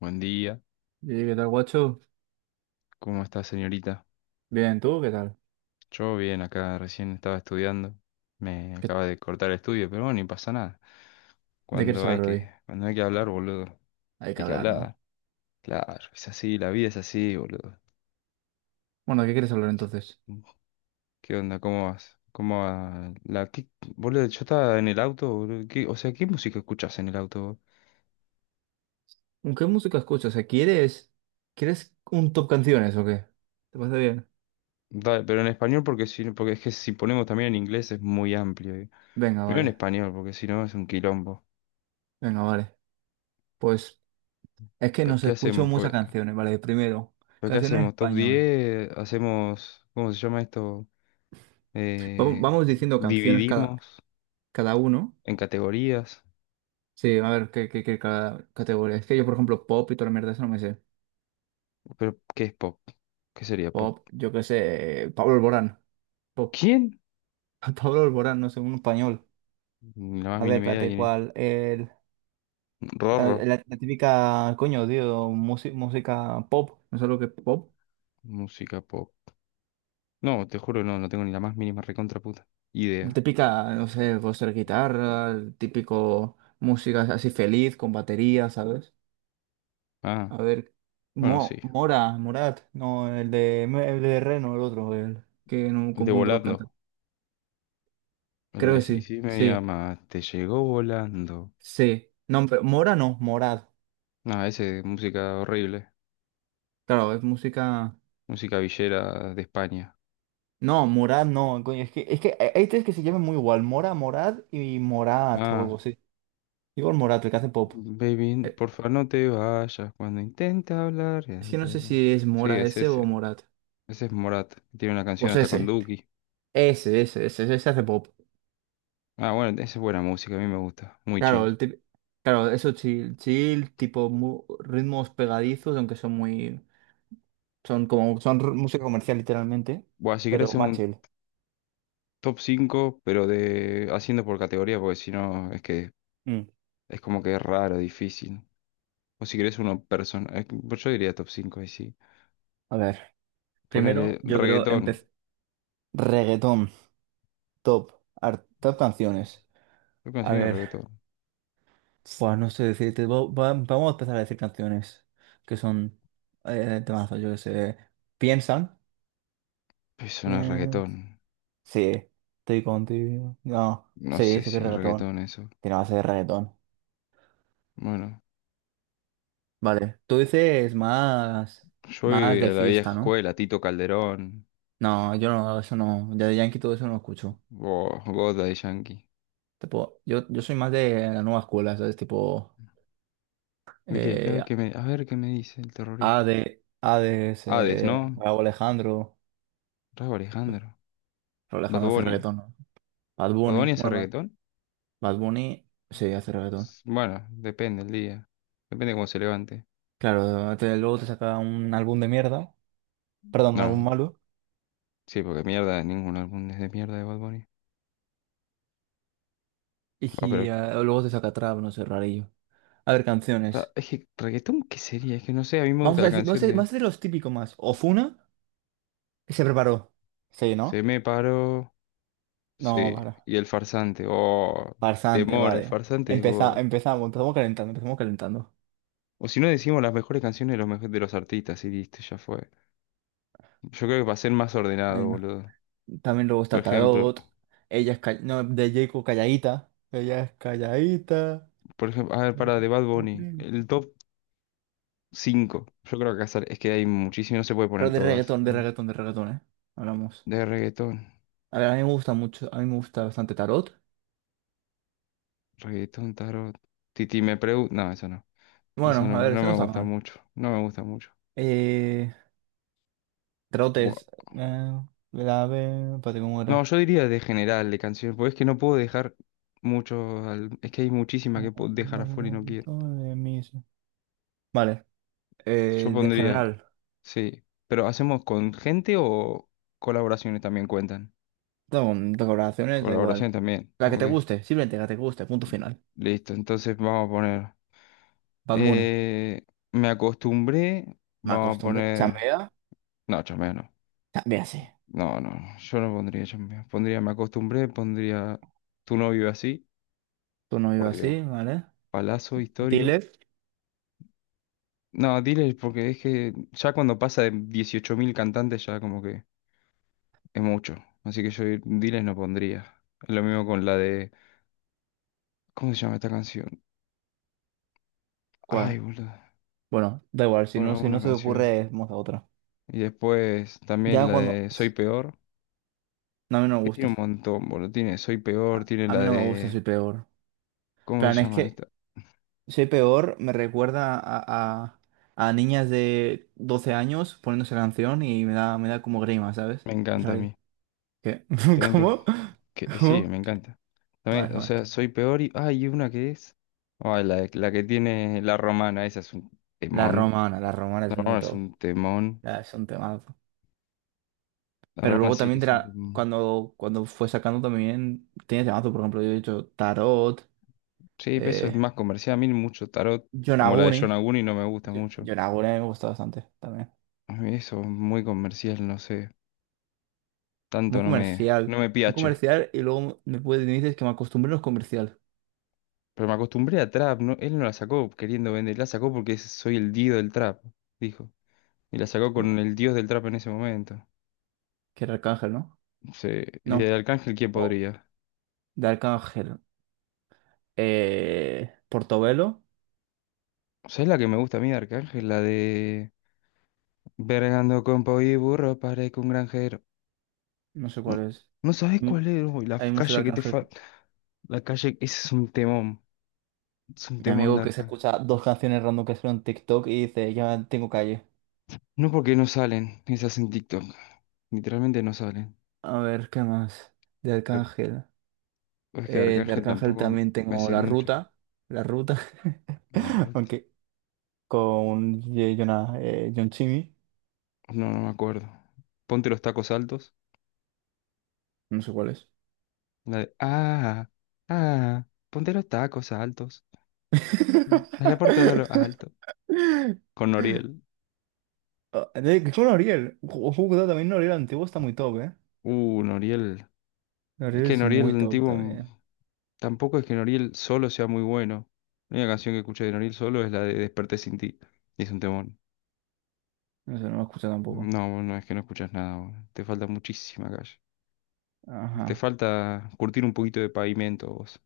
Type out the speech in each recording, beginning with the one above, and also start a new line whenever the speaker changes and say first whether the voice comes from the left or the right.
left: Buen día,
right: ¿Y qué tal, guacho?
left: ¿cómo está señorita?
right: Bien, ¿tú qué tal?
left: Yo bien, acá recién estaba estudiando, me
right: ¿Qué-
left: acaba de cortar el estudio, pero bueno, ni pasa nada.
right: ¿De qué quieres
left: Cuando hay
right: hablar hoy?
left: que, cuando hay que hablar, boludo,
right: Hay que
left: hay que
right: hablar, ¿no?
left: hablar, claro, es así, la vida es así, boludo.
right: Bueno, ¿de qué quieres hablar entonces?
left: Mm, ¿Qué onda? ¿Cómo vas? ¿Cómo va? Boludo, yo estaba en el auto, boludo, o sea, ¿qué música escuchás en el auto?
right: ¿Con qué música escuchas? O sea, ¿quieres un top canciones o qué? ¿Te parece bien?
left: Dale, pero en español porque si, no, porque es que si ponemos también en inglés es muy amplio.
right: Venga,
left: Primero en
right: vale.
left: español, porque si no es un quilombo.
right: Venga, vale. Pues es que nos
left: ¿Qué
right: escucho
left: hacemos?
right: muchas canciones, ¿vale? Primero,
left: ¿Pero qué
right: canciones en
left: hacemos? ¿Top
right: español.
left: diez, ¿Hacemos, cómo se llama esto? Eh,
right: Vamos diciendo canciones cada,
left: Dividimos
right: cada uno.
left: en categorías.
right: Sí, a ver, ¿qué categoría? Es que yo, por ejemplo, pop y toda la mierda, eso no me sé.
left: ¿Pero qué es pop? ¿Qué sería pop?
right: Pop, yo qué sé, Pablo Alborán. Pop.
left: ¿Quién?
right: Pablo Alborán, no sé, un español.
left: Ni la más
right: A ver,
left: mínima idea de
right: espérate,
left: quién es.
right: ¿cuál? Ah,
left: Rorro.
right: la típica, coño, tío, música pop, no sé lo que es pop.
left: Música pop. No, te juro, no, no tengo ni la más mínima recontra puta
right: La
left: idea.
right: típica, no sé, puede ser guitarra, el típico música así feliz, con batería, ¿sabes?
left: Ah,
right: A ver,
left: bueno, sí.
right: Mora, Morat, no, el de Reno, el otro, el, que no
left: De
right: confundo los
left: volando.
right: cantantes.
left: El
right: Creo
left: de
right: que
left: si,
right: sí,
left: si me
right: sí,
left: llama, te llegó volando.
right: sí. No, pero Mora no, morad.
left: Ah, ese, música horrible.
right: Claro, es música...
left: Música villera de España.
right: No, Morad no, coño, es que hay tres que se llaman muy igual, Mora, Morad y Morat o algo
left: Ah.
right: así. Igor Morat, el que hace pop.
left: Baby,
right: Eh,
left: por favor no te vayas cuando intenta hablar, ya
right: Es que no
left: está,
right: sé
left: ¿no?
right: si es
left: Sí,
right: Mora
left: es
right: ese o
left: ese.
right: Morat.
left: Ese es Morat. Tiene una canción
right: Pues
left: hasta con
right: ese.
left: Duki.
right: Ese hace pop.
left: Ah, bueno, esa es buena música, a mí me gusta. Muy
right: Claro,
left: chill.
right: el tip- claro, eso chill, chill, tipo ritmos pegadizos, aunque son muy. Son como. Son música comercial, literalmente.
left: Bueno, si querés
right: Pero
left: hacer
right: más
left: un
right: chill.
left: top 5, pero de haciendo por categoría, porque si no es que
right: Mm.
left: es como que es raro, difícil. O si querés uno personal. Pues yo diría top 5 y sí.
right: A ver.
left: Ponele
right: Primero, yo creo
left: reggaetón.
right: empezar. Reggaetón. Top. Top canciones.
left: ¿Qué
right: A
left: canción es
right: ver.
left: reggaetón?
right: Pues no sé decirte. Vamos a empezar a decir canciones. Que son. Temazos, yo que sé. Piensan.
left: Eso no es
right: Bien.
left: reggaetón.
right: Sí, estoy contigo. No,
left: No
right: sí,
left: sé
right: sí que
left: si
right: es
left: es
right: reggaetón.
left: reggaetón eso.
right: Tiene base de reggaetón.
left: Bueno,
right: Vale, tú dices más, más
left: soy
right: de
left: de la vieja
right: fiesta, ¿no?
left: escuela, Tito Calderón,
right: No, yo no, eso no, ya de Yankee todo eso no escucho.
left: vos, vos Daddy Yankee.
right: Tipo, yo soy más de la nueva escuela, ¿sabes? Tipo,
left: ¿Y qué?
right: eh,
left: A ver qué me dice el terrorista.
right: Ade, Hades,
left: Hades, ¿no?
right: Rauw Alejandro.
left: Rauw
right: Pues,
left: Alejandro.
right: Rauw
left: Bad
right: Alejandro hace
left: Bunny.
right: reggaetón, ¿no? Bad
left: ¿Bad
right: Bunny,
left: Bunny hace reggaetón?
right: Bad Bunny sí hace reggaetón.
left: Bueno, depende el día. Depende cómo se levante.
right: Claro, luego te saca un álbum de mierda, perdón, un álbum
left: No,
right: malo.
left: sí, porque mierda, ningún álbum es de mierda de Bad Bunny. Ah, pero
right: Y ah, luego te saca trap, no sé, rarillo. A ver, canciones.
left: es que reggaetón, ¿qué sería? Es que no sé, a mí me gusta
right: Vamos a
left: la
right: decir,
left: canción de
right: vamos a hacer los típicos más. Ofuna, que se preparó. Sí,
left: Se
right: ¿no?
left: me paró.
right: No,
left: Sí,
right: para.
left: y el farsante. Oh,
right: Farsante,
left: temor, el
right: vale.
left: farsante.
right: Empezamos calentando, empezamos calentando.
left: O si no decimos las mejores canciones de los, de los artistas y listo, ya fue. Yo creo que va a ser más ordenado,
right: Venga.
left: boludo.
right: También luego
left: Por
right: está
left: ejemplo,
right: Tarot. No, de Jacob calladita. Ella es calladita.
left: por ejemplo, a ver, para de Bad Bunny, el top 5 yo creo que acá es que hay muchísimo, no se puede
right: Pero
left: poner
right: de
left: todas.
right: reggaetón, de
left: eh.
right: reggaetón, de reggaetón, ¿eh? Hablamos.
left: De reggaetón,
right: A ver, a mí me gusta mucho, a mí me gusta bastante Tarot.
left: reggaetón, tarot. Titi me pregunta. No, eso no. Eso
right: Bueno,
left: no,
right: a ver,
left: no
right: eso no
left: me
right: está
left: gusta
right: mal.
left: mucho. No me gusta mucho.
right: Eh, Trotes.
left: Buah.
right: Eh, grave. Espérate, ¿cómo
left: No,
right: era?
left: yo diría de general, de canciones, porque es que no puedo dejar mucho es que hay muchísimas
right: Eh,
left: que puedo dejar afuera y no quiero.
right: aumento de mis- Vale.
left: Yo
right: De
left: pondría.
right: general.
left: Sí, pero ¿hacemos con gente o colaboraciones también cuentan?
right: No, de colaboraciones da
left: Colaboración
right: igual.
left: también,
right: La que te
left: ok.
right: guste, simplemente la que te guste, punto final.
left: Listo, entonces vamos a poner...
right: Bad Bunny.
left: eh, Me acostumbré,
right: Me
left: vamos a
right: acostumbré.
left: poner...
right: Chambea.
left: No, chambea no.
right: Chambea así.
left: No, no, yo no pondría chambea. Pondría me acostumbré, pondría tu novio así,
right: Tú no vives
left: por Dios.
right: así, ¿vale?
left: Palazo histórico.
right: Dile.
left: No, dile porque es que ya cuando pasa de 18.000 cantantes ya como que es mucho. Así que yo diles no pondría. Lo mismo con la de... ¿Cómo se llama esta canción? Ay,
right: ¿Cuál?
left: boludo.
right: Bueno, da igual,
left: Bueno,
right: si
left: una
right: no se te
left: canción.
right: ocurre, vamos a otra.
left: Y después también
right: Ya
left: la
right: cuando.
left: de Soy Peor.
right: No, a mí no me
left: Que tiene
right: gusta.
left: un montón, boludo. Tiene Soy Peor,
right: A,
left: tiene
right: a mí
left: la
right: no me gusta,
left: de...
right: soy peor.
left: ¿Cómo se
right: Plan, es
left: llama
right: que
left: esta?
right: soy peor, me recuerda a- a niñas de 12 años poniendo esa canción y me da como grima, ¿sabes?
left: Me
right: Es
left: encanta a
right: ahí.
left: mí.
right: ¿Qué?
left: También te-
right: ¿Cómo?
left: que, sí, me
right: ¿Cómo?
left: encanta.
right: Vale,
left: También, o
right: vale.
left: sea, Soy Peor y... Ay, y una que es... Ay, la, la que tiene La Romana, esa es un temón.
right: La romana
left: La
right: es muy
left: Romana es
right: top.
left: un temón.
right: Ya, es un temazo.
left: La
right: Pero
left: Romana
right: luego
left: sí que
right: también
left: es un temón.
right: cuando, cuando fue sacando también tiene temazo, por ejemplo, yo he dicho Tarot,
left: Sí, pero eso es
right: eh,
left: más comercial. A mí mucho tarot, como la de
right: Yonaguni.
left: John Aguni, no me gusta mucho.
right: Yonaguni me gusta bastante también.
left: A mí eso es muy comercial, no sé.
right: Muy
left: Tanto no me,
right: comercial.
left: no me
right: Muy
left: piache.
right: comercial y luego me, puedes, me dices que me acostumbré a los comercial.
left: Pero me acostumbré a trap, ¿no? Él no la sacó queriendo vender, la sacó porque soy el dios del trap, dijo. Y la sacó
right: Buah,
left: con el dios del trap en ese momento.
right: que era Arcángel, ¿no?
left: Sí. ¿Y de
right: No.
left: Arcángel quién
right: O-
left: podría?
right: De Arcángel. Portobelo.
left: ¿Sabes la que me gusta a mí de Arcángel? La de... Vergando con po y burro, parezco un granjero.
right: No sé
left: No,
right: cuál es.
left: no sabes
right: Mm,
left: cuál es, uy, la
right: Hay mucho de
left: calle que te
right: Arcángel.
left: falta. La calle, ese es un temón. Es un
right: Mi
left: temón
right: amigo
left: de
right: que se
left: Arcángel.
right: escucha dos canciones random que son en TikTok y dice, ya tengo calle.
left: No porque no salen esas en TikTok. Literalmente no salen.
right: A ver, ¿qué más? De
left: Ar-
right: Arcángel.
left: Es que de
right: De
left: Arcángel
right: Arcángel
left: tampoco
right: también
left: me
right: tengo
left: sé
right: La
left: mucho.
right: Ruta. La Ruta.
left: La ruta.
right: Aunque con Jonah, John Chimmy.
left: No, no me acuerdo. Ponte los tacos altos.
right: No sé cuál es.
left: La de, ah, ah, Ponte los tacos altos. Me la puerta de lo alto. Con Noriel.
right: Ah, con Oriel. Ojo, cuidado, también Oriel antiguo está muy top, ¿eh?
left: Noriel. Es
right: Oriel
left: que
right: es
left: Noriel
right: muy top también.
left: Tampoco es que Noriel solo sea muy bueno. La única canción que escuché de Noriel solo es la de Desperté sin ti. Y es un temón.
right: No sé, no me escucha tampoco.
left: No, vos no es que no escuchas nada, vos. Te falta muchísima calle. Te
right: Ajá.
left: falta curtir un poquito de pavimento, vos.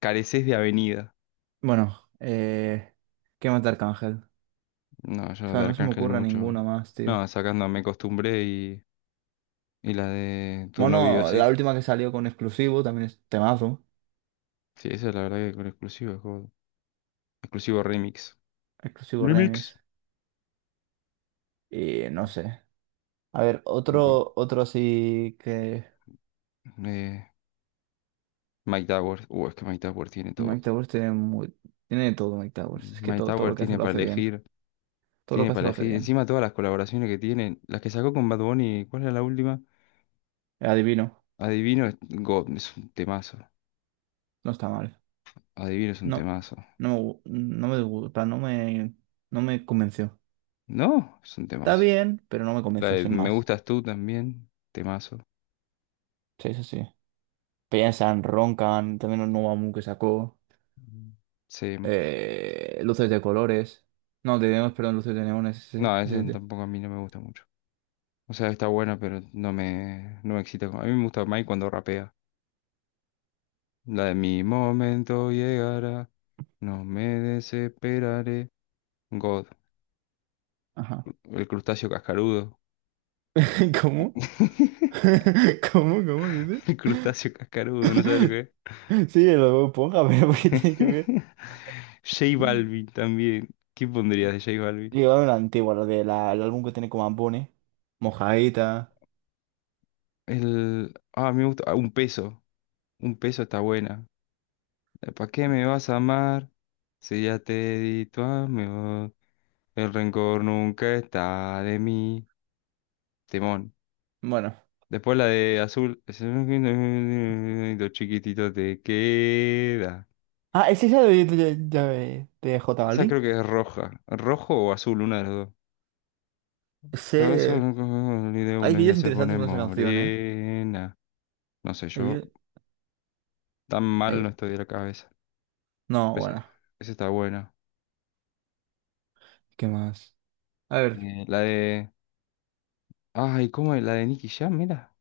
left: Careces de avenida.
right: Bueno, ¿qué más de Arcángel?
left: No,
right: O
left: yo
right: sea,
left: de
right: no se me
left: Arcángel
right: ocurre
left: mucho.
right: ninguna más, tío.
left: No, sacando Me Acostumbré y la de Tu no vive
right: Bueno,
left: así.
right: la última que salió con exclusivo también es temazo.
left: Sí, esa es la verdad que con exclusivo, God. Exclusivo remix.
right: Exclusivo remix.
left: Remix.
right: Y no sé. A ver,
left: God.
right: otro, otro así que.
left: Eh, Mike Tower. Es que Mike Tower tiene todo.
right: Mike Towers tiene muy. Tiene de todo Mike Towers. Es que
left: Mike
right: todo, todo
left: Tower
right: lo que hace
left: tiene
right: lo
left: para
right: hace bien.
left: elegir.
right: Todo lo
left: Tiene
right: que hace
left: para
right: lo hace
left: elegir.
right: bien.
left: Encima todas las colaboraciones que tiene. Las que sacó con Bad Bunny. ¿Cuál era la última?
right: El adivino.
left: Adivino es God. Es un temazo.
right: No está mal.
left: Adivino es un
right: No.
left: temazo.
right: No me gusta, no me convenció.
left: No, es un
right: Está
left: temazo.
right: bien, pero no me
left: La
right: convenció,
left: de
right: sin
left: Me
right: más.
left: Gustas Tú también. Temazo.
right: Sí, sí, sí. Piensan, roncan, también un nuevo álbum que sacó,
left: Mm. Sí.
right: luces de colores, no, de neones, perdón, luces de neones, sí,
left: No, esa
right: sí, sí.
left: tampoco a mí no me gusta mucho. O sea, está buena, pero no me, no me excita. A mí me gusta Mike cuando rapea. La de mi momento llegará, no me desesperaré. God,
right: Ajá.
left: el crustáceo cascarudo.
right: ¿Cómo? ¿Cómo? ¿Cómo dices?
left: El crustáceo cascarudo, ¿no sabes lo que es?
right: Sí, lo ponga, pero ¿por qué tiene que ver?
left: J Balvin también. ¿Qué pondrías de J Balvin?
right: Llegaba una antigua, lo del álbum que tiene como Ambone, Mojadita,
left: El... Ah, me gusta. Ah, un peso. Un peso está buena. ¿Para qué me vas a amar? Si ya te di tu amor. El rencor nunca está de mí. Timón.
right: bueno.
left: Después la de azul. Es un Dos chiquititos te queda.
right: Ah, ¿es esa de J
left: Esa creo
right: Balvin?
left: que es roja. Rojo o azul, una de las dos.
right: Sí.
left: Otra vez solo con el de
right: Hay
left: una ya
right: vídeos
left: se
right: interesantes
left: pone
right: con esa canción, ¿eh?
left: morena. No sé,
right: Hay
left: yo
right: vídeos-
left: tan mal
right: hay-
left: no estoy de la cabeza.
right: No,
left: Esa,
right: bueno,
left: esa está buena.
right: ¿qué más? A ver.
left: La de. Ay, ¿cómo es? La de Nicky Jam, mira.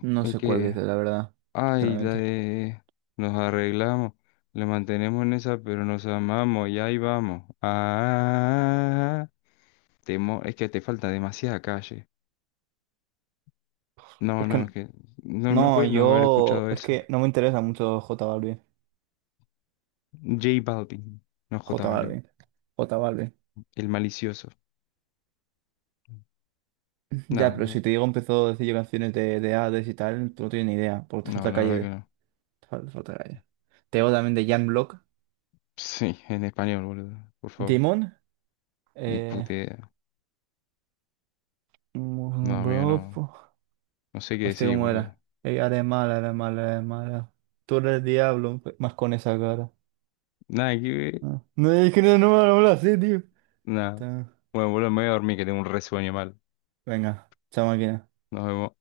right: No
left: El
right: sé cuál dice,
left: que.
right: la verdad,
left: Ay, la
right: sinceramente.
left: de... Nos arreglamos, le mantenemos en esa, pero nos amamos y ahí vamos. Ah, es que te falta demasiada calle. No,
right: Es
left: no, es
right: que
left: que no, no
right: no,
left: puedes no haber
right: yo.
left: escuchado
right: Es
left: eso.
right: que no me interesa mucho J Balvin.
left: J Balvin, no J
right: J
left: Balvin,
right: Balvin. J Balvin.
left: el malicioso. No,
right: Ya, pero
left: no,
right: si te digo, empezó a decir yo canciones de Hades y tal, tú no tienes ni idea, porque te
left: no,
right: falta
left: la verdad que
right: calle.
left: no.
right: Te falta, calle. Te digo también de Jan Block.
left: Sí, en español, boludo, por favor.
right: Demon.
left: Ni
right: Eh.
left: puta idea. No, amigo,
right: Bro,
left: no. No sé qué
right: hostia,
left: decir,
right: ¿cómo
left: boludo.
right: era? Eres mala, eres mala, eres mala. Tú eres el diablo, pues, más con esa cara.
left: Nada que ver.
right: Ah. No, es que no, no me lo sé, tío.
left: Nada.
right: Ta-
left: Bueno, boludo, me voy a dormir que tengo un resueño mal.
right: Venga, chao máquina.
left: Nos vemos.